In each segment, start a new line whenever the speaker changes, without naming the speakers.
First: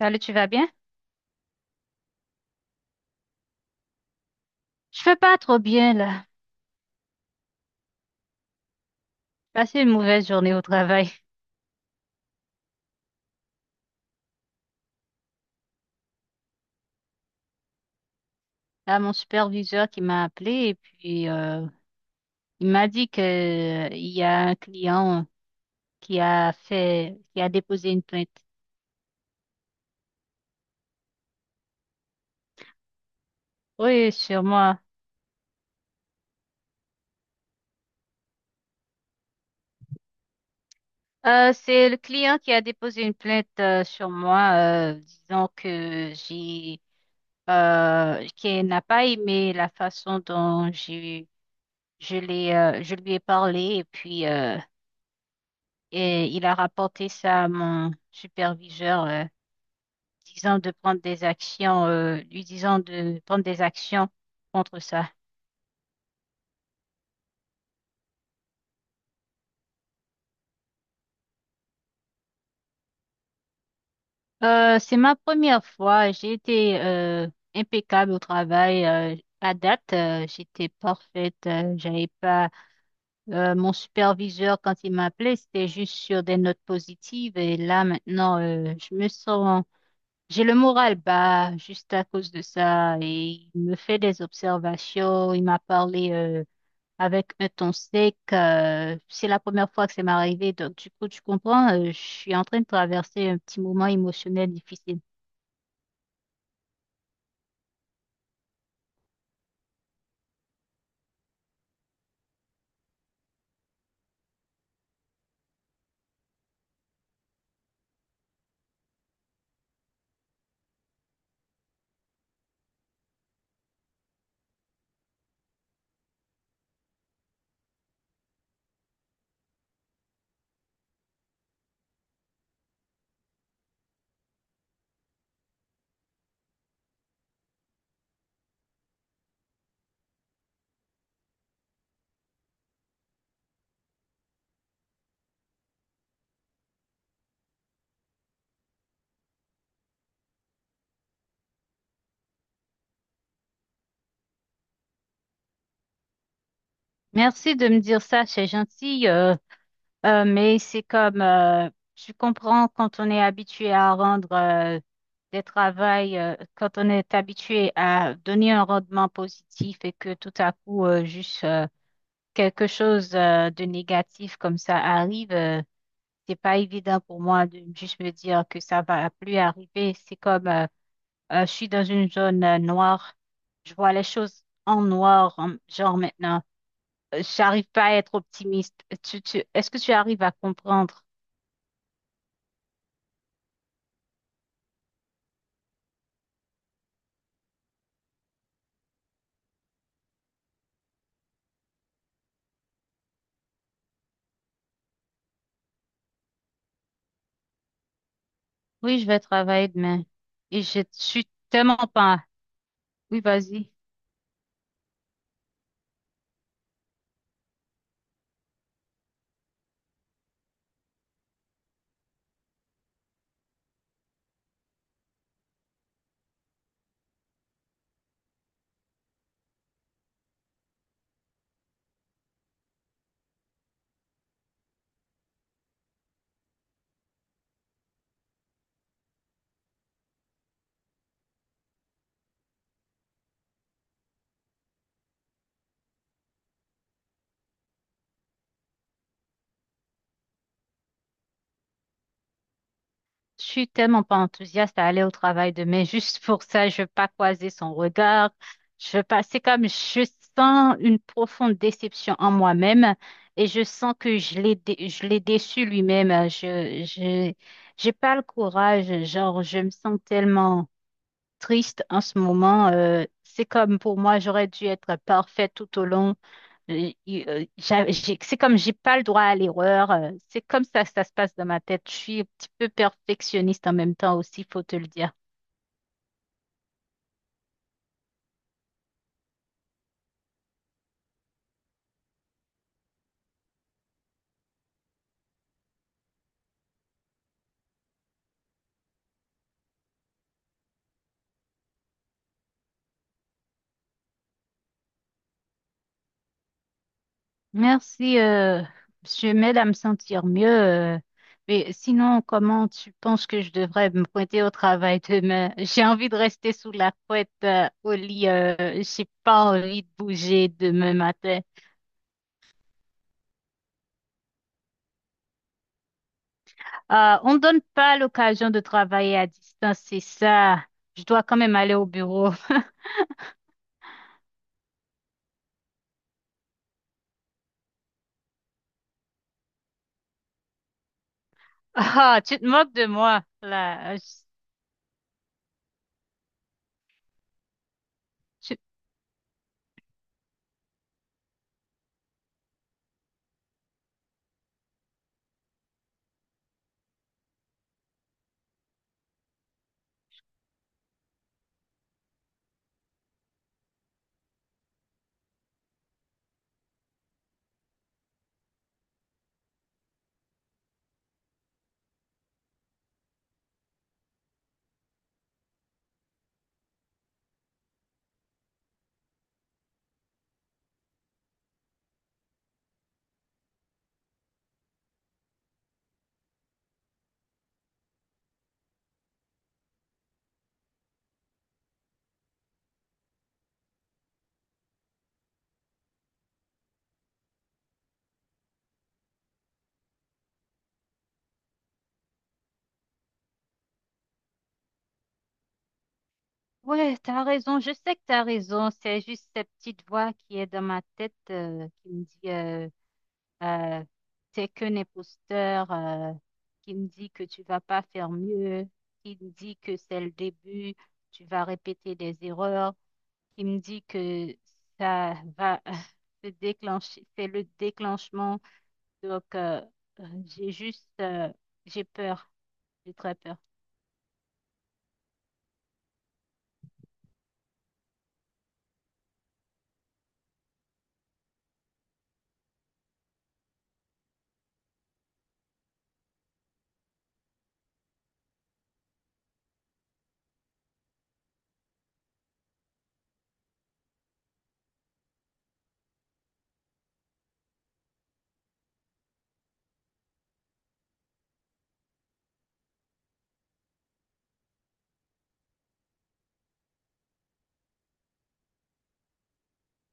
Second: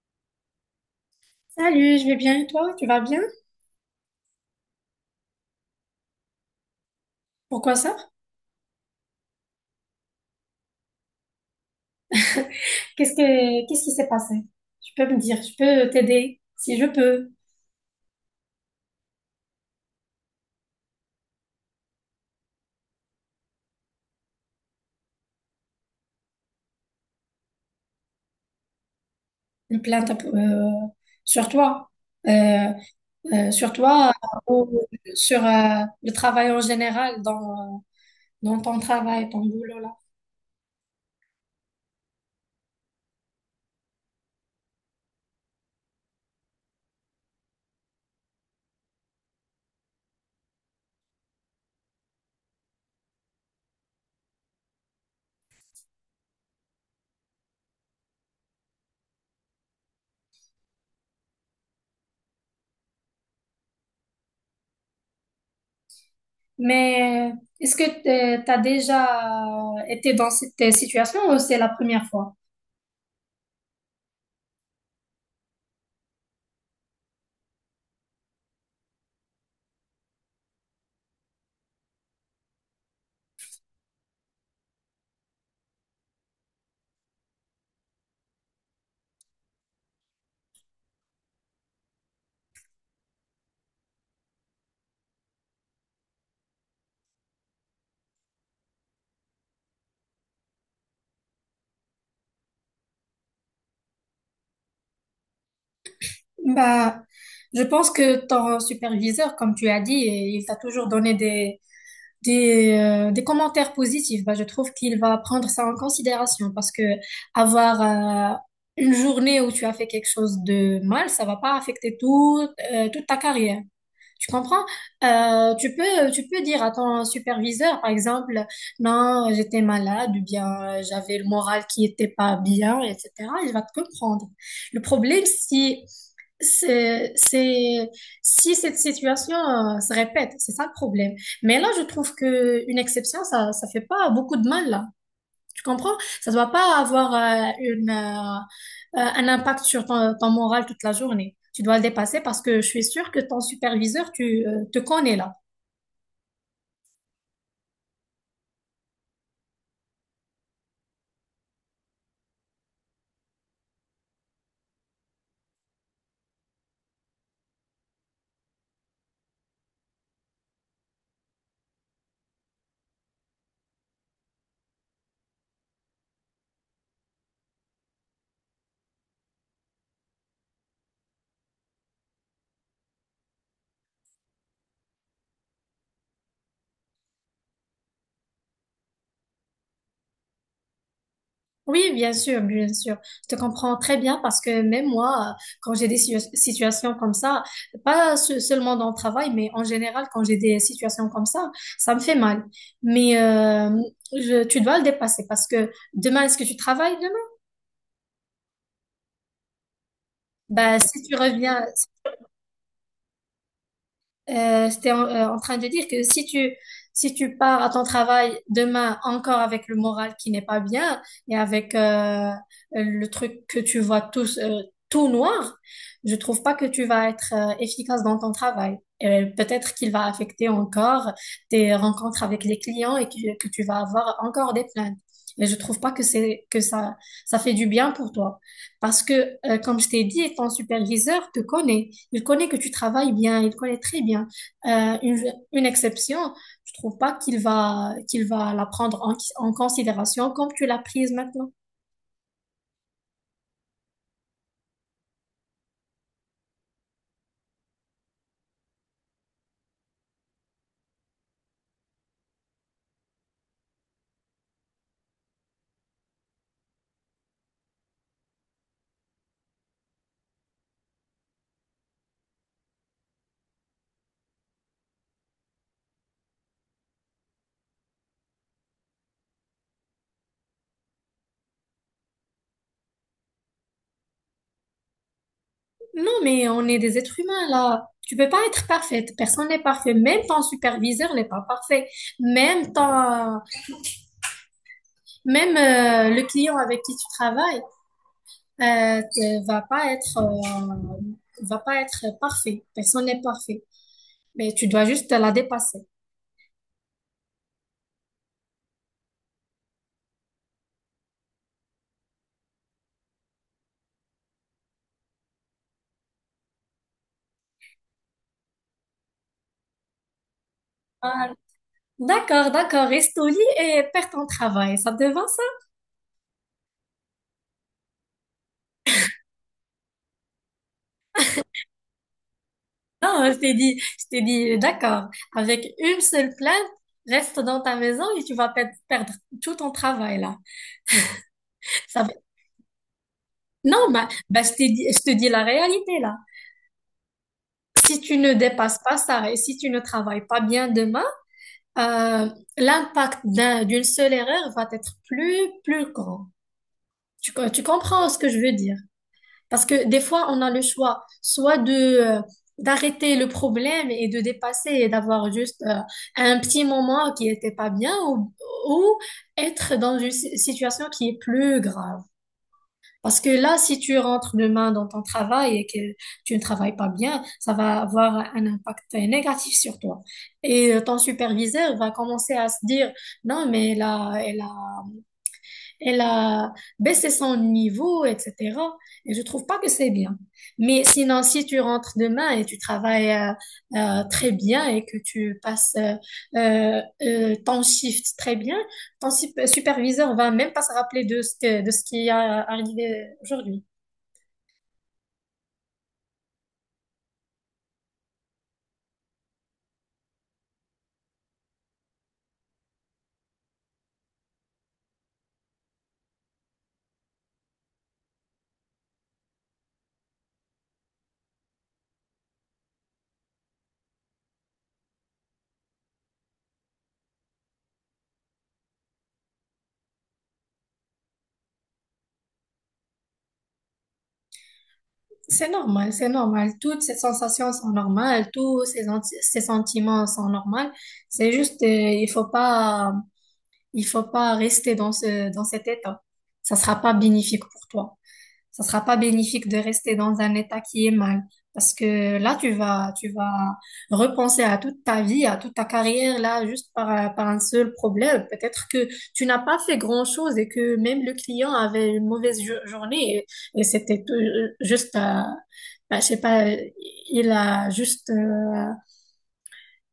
Salut, tu vas bien?
Salut, je vais bien et toi? Tu vas bien?
Je vais pas trop bien là.
Pourquoi ça?
J'ai passé une mauvaise journée au travail.
Qu'est-ce qui s'est passé? Tu peux me dire, je peux t'aider si je peux.
Là, mon superviseur qui m'a appelé et puis il m'a dit que il y a un client qui a déposé une plainte.
Une plainte sur toi, Euh, sur toi
Oui, sur moi.
ou sur le travail en général dans dans ton travail, ton boulot là.
C'est le client qui a déposé une plainte sur moi, euh, disant que j'ai, qu'il n'a pas aimé la façon dont j'ai, je l'ai, je lui ai parlé et puis et il a rapporté ça à mon superviseur, disant de prendre des actions, lui disant de prendre des actions contre ça.
Mais est-ce que tu as déjà été dans cette situation ou c'est la première fois?
C'est ma première fois. J'ai été impeccable au travail. À date, j'étais parfaite. J'avais pas Mon superviseur quand il m'appelait, c'était juste sur des notes positives. Et là maintenant, je me sens j'ai le moral bas juste à cause de ça et il me fait des observations. Il m'a parlé avec un ton sec. C'est la première fois que ça m'est arrivé. Donc, du coup, tu comprends, je suis en train de traverser un petit moment émotionnel difficile.
Bah, je pense que ton superviseur, comme tu as dit, il t'a toujours donné des, des commentaires positifs. Bah, je trouve qu'il va prendre ça en considération parce que avoir une journée où tu as fait quelque chose de mal, ça va pas affecter toute ta carrière. Tu comprends? Tu peux dire à ton superviseur, par exemple, non, j'étais malade ou bien j'avais le moral qui était pas bien, etc. Il va te comprendre. Le problème, si c'est, c'est- si cette situation se répète, c'est ça le problème. Mais là, je trouve que une exception, ça fait pas beaucoup de mal là. Tu comprends? Ça ne doit pas avoir un impact sur ton moral toute la journée. Tu dois le dépasser parce que je suis sûre que ton superviseur, tu te connais là.
Merci de me dire ça, c'est gentil, mais c'est comme, tu comprends, quand on est habitué à rendre quand on est habitué à donner un rendement positif et que tout à coup, juste quelque chose de négatif comme ça arrive. C'est pas évident pour moi de juste me dire que ça va plus arriver. C'est comme Je suis dans une zone noire, je vois les choses en noir, genre maintenant, j'arrive pas à être optimiste. Est-ce que tu arrives à comprendre?
Oui, bien sûr, bien sûr. Je te comprends très bien parce que même moi, quand j'ai des situations comme ça, pas seulement dans le travail, mais en général, quand j'ai des situations comme ça me fait mal. Mais tu dois le dépasser parce que demain, est-ce que tu travailles demain?
Oui, je vais travailler demain et
Bah,
je
si tu
suis
reviens,
tellement pas. Oui, vas-y.
J'étais en train de dire que si tu pars à ton travail demain encore avec le moral qui n'est pas bien et avec le truc que tu vois tout noir, je trouve pas que tu vas être efficace dans ton travail. Et peut-être qu'il va affecter encore tes rencontres avec les clients et que tu vas avoir encore des plaintes. Et je trouve pas que ça ça fait du bien pour toi parce que comme je t'ai dit, ton superviseur te connaît. Il connaît que tu travailles bien, il connaît très bien. Euh, une, une exception, je trouve pas qu'il va la prendre en considération comme tu l'as prise maintenant.
Je suis tellement pas enthousiaste à aller au travail demain. Juste pour ça, je veux pas croiser son regard. Je veux pas. C'est comme je sens une profonde déception en moi-même et je sens que je l'ai déçu lui-même. Je J'ai pas le courage. Genre, je me sens tellement triste en ce moment. C'est comme pour moi, j'aurais dû être parfaite tout au long. C'est comme j'ai pas le droit à l'erreur. C'est comme ça que ça se passe dans ma tête. Je suis un petit peu perfectionniste en même temps aussi, faut te le dire.
Non, mais on est des êtres humains là. Tu peux pas être parfaite. Personne n'est parfait. Même ton superviseur n'est pas parfait. Même ton, même le client avec qui tu travailles euh, te- va pas être euh, va pas être parfait. Personne n'est parfait. Mais tu dois juste la dépasser.
Merci, monsieur, m'aide à me sentir mieux. Mais sinon, comment tu penses que je devrais me pointer au travail demain? J'ai envie de rester sous la couette, au lit. J'ai pas envie de bouger demain
Ah,
matin.
D'accord, d'accord. Reste au lit et perds ton travail. Ça te va, ça?
On ne donne pas l'occasion de travailler à distance, c'est ça. Je dois quand même aller au bureau.
Non, je t'ai dit, d'accord. Avec une seule plainte, reste dans ta maison et tu vas perdre tout ton travail, là. Ça va-
Ah, tu te moques de moi,
Non,
là.
je t'ai dit, je te dis la réalité, là. Si tu ne
Tu-
dépasses pas ça et si tu ne travailles pas bien demain, euh, l'impact d'une seule erreur va être plus grand. Tu comprends ce que je veux dire? Parce que des fois, on a le choix soit de d'arrêter le problème et de dépasser et d'avoir juste un petit moment qui était pas bien ou être dans une situation qui est plus grave. Parce que là, si tu rentres demain dans ton travail et que tu ne travailles pas bien, ça va avoir un impact négatif sur toi. Et ton superviseur va commencer à se dire, non, mais là, elle a baissé son niveau, etc. Et je trouve pas que c'est bien. Mais sinon, si tu rentres demain et tu travailles très bien et que tu passes ton shift très bien, ton superviseur va même pas se rappeler de ce qui a arrivé aujourd'hui.
Ouais, t'as raison. Je sais que t'as raison. C'est juste cette petite voix qui est dans ma tête, qui me dit, euh, t'es qu'un imposteur, qui me dit que tu vas pas faire mieux, qui me dit que c'est le début, tu vas répéter des erreurs. Il me dit que ça va se déclencher, c'est le déclenchement. Donc, j'ai juste, j'ai peur, j'ai très peur.
C'est normal, c'est normal. Toutes ces sensations sont normales, ces sentiments sont normaux. C'est juste, il faut pas rester dans dans cet état. Ça sera pas bénéfique pour toi. Ça sera pas bénéfique de rester dans un état qui est mal. Parce que là, tu vas repenser à toute ta vie, à toute ta carrière, là, juste par un seul problème. Peut-être que tu n'as pas fait grand-chose et que même le client avait une mauvaise journée et c'était je sais pas, il a juste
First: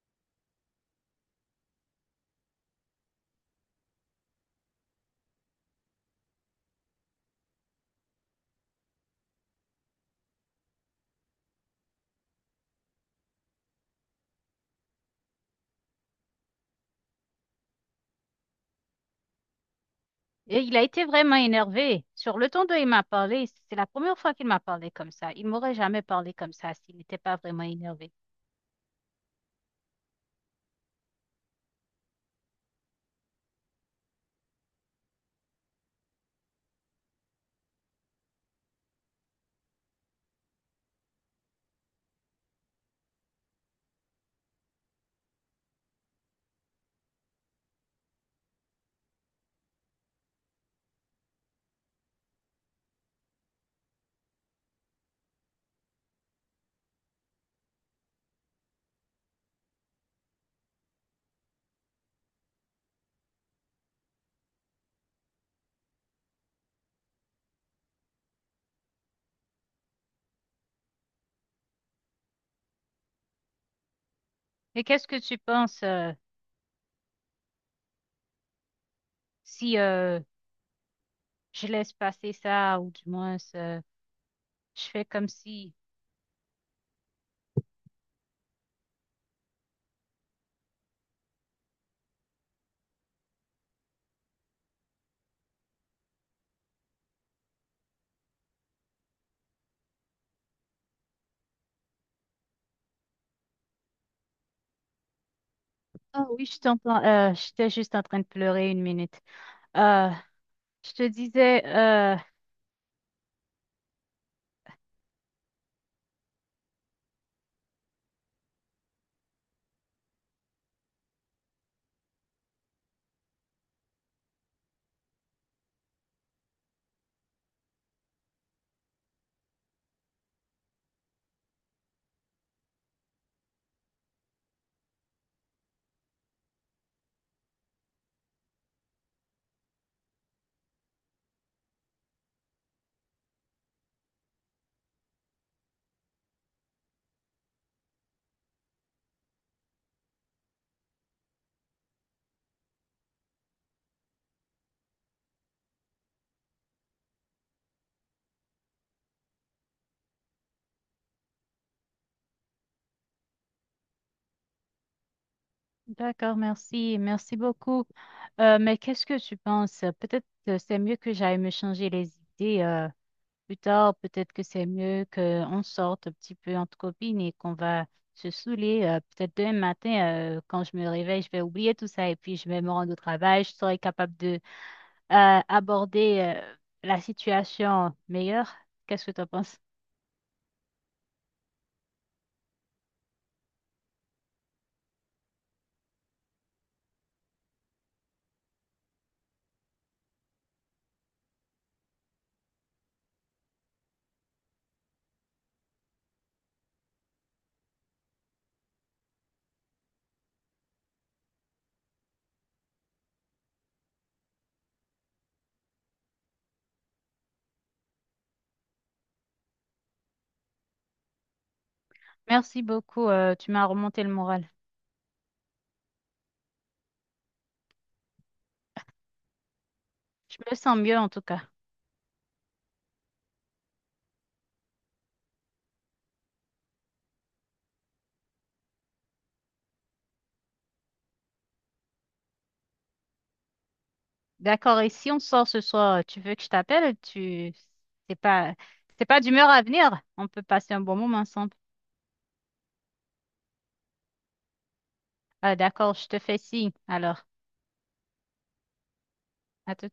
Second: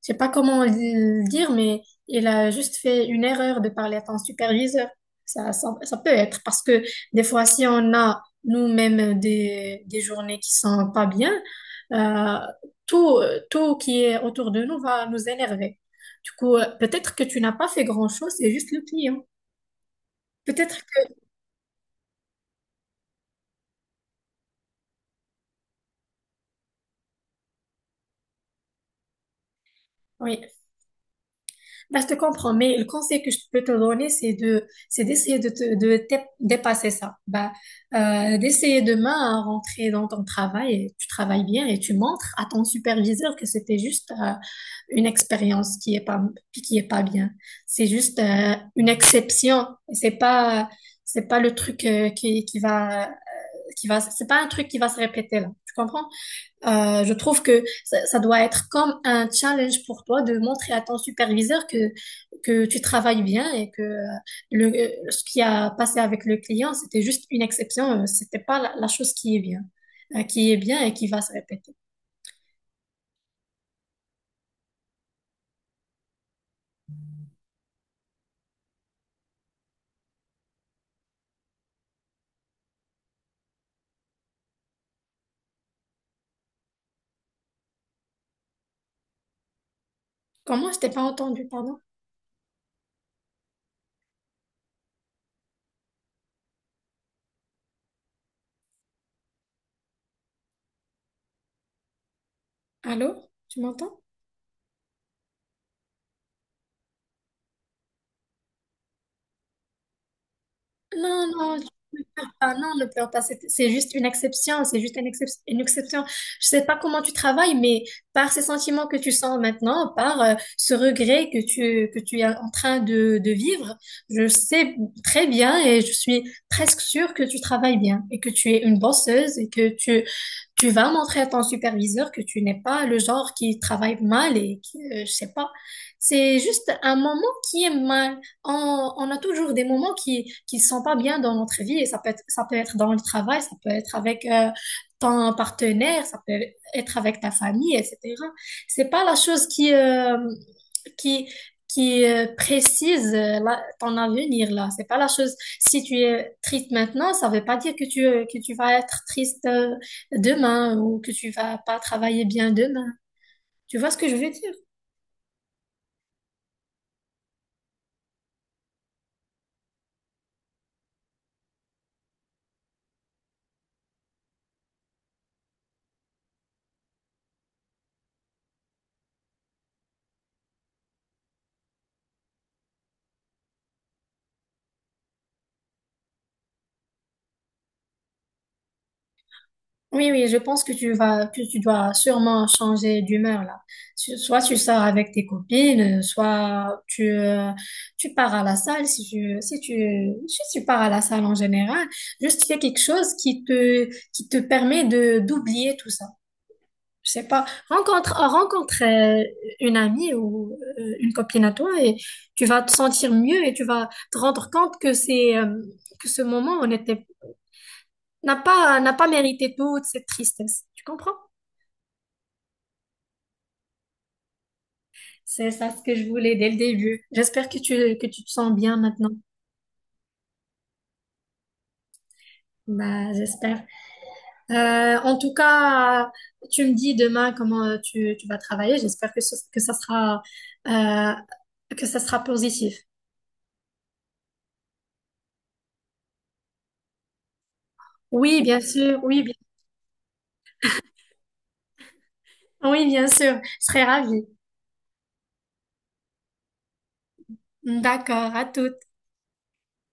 je sais pas comment le dire, mais il a juste fait une erreur de parler à ton superviseur. Ça peut être parce que des fois, si on a nous-mêmes des journées qui sont pas bien, euh, tout, tout qui est autour de nous va nous énerver. Du coup, peut-être que tu n'as pas fait grand-chose, c'est juste le client.
Et il a
Peut-être
été
que,
vraiment énervé. Sur le ton dont il m'a parlé, c'est la première fois qu'il m'a parlé comme ça. Il m'aurait jamais parlé comme ça s'il n'était pas vraiment énervé.
oui. Bah, je te comprends, mais le conseil que je peux te donner, c'est c'est d'essayer de te dépasser ça. Bah, d'essayer demain à rentrer dans ton travail et tu travailles bien et tu montres à ton superviseur que c'était juste une expérience qui est pas bien. C'est juste une exception. C'est pas, c'est pas le truc qui va, c'est pas un truc qui va se répéter là. Tu comprends? Je trouve que ça doit être comme un challenge pour toi de montrer à ton superviseur que tu travailles bien et que ce qui a passé avec le client, c'était juste une exception, c'était pas la chose qui est bien et qui va se répéter.
Et qu'est-ce que tu penses si je laisse passer ça ou du moins je fais comme si...
Comment? Je t'ai pas entendu, pardon. Allô? Tu m'entends?
Ah oui, je t'entends. J'étais juste en train de pleurer une minute. Euh, je te
Non, non,
disais...
Ah non, ne pleure pas, c'est juste une exception, c'est juste une exception. Je sais pas comment tu travailles, mais par ces sentiments que tu sens maintenant, par ce regret que tu es en train de vivre, je sais très bien et je suis presque sûre que tu travailles bien et que tu es une bosseuse et que tu vas montrer à ton superviseur que tu n'es pas le genre qui travaille mal et qui, je sais pas. C'est juste un moment qui est mal. On a toujours des moments qui sont pas bien dans notre vie et ça peut être dans le travail, ça peut être avec ton partenaire, ça peut être avec ta famille, etc. C'est pas la chose qui qui, précise ton avenir là. C'est pas la chose. Si tu es triste maintenant, ça veut pas dire que que tu vas être triste demain ou que tu vas pas travailler bien demain. Tu vois ce que je veux dire?
D'accord, merci. Merci beaucoup. Mais qu'est-ce que tu penses? Peut-être que c'est mieux que j'aille me changer les idées plus tard. Peut-être que c'est mieux qu'on sorte un petit peu entre copines et qu'on va se saouler. Peut-être demain matin, quand je me réveille, je vais oublier tout ça et puis je vais me rendre au travail. Je serai capable de aborder la situation meilleure. Qu'est-ce que tu en penses?
Oui, oui, je pense que que tu dois sûrement changer d'humeur là. Soit tu sors avec tes copines, soit tu pars à la salle si tu pars à la salle en général. Juste fais quelque chose qui te permet d'oublier tout ça. Je sais pas, rencontre une amie ou une copine à toi et tu vas te sentir mieux et tu vas te rendre compte que c'est que ce moment on était n'a pas mérité toute cette tristesse. Tu comprends?
Merci beaucoup. Tu m'as remonté le moral.
C'est ça ce que je voulais dès le début. J'espère que tu te sens bien maintenant.
Je me sens mieux en tout cas.
Bah, j'espère. En tout cas, tu me dis demain comment tu vas travailler. J'espère euh, que ça sera positif.
D'accord, et si on sort ce soir, tu veux que je t'appelle? C'est
Oui,
pas...
bien sûr.
C'est pas
Oui, bien.
d'humeur à venir. On peut passer un bon moment ensemble.
Oui, bien sûr, je serais ravie.
Ah, d'accord, je te fais signe. Alors,
D'accord, à toutes.
à tout.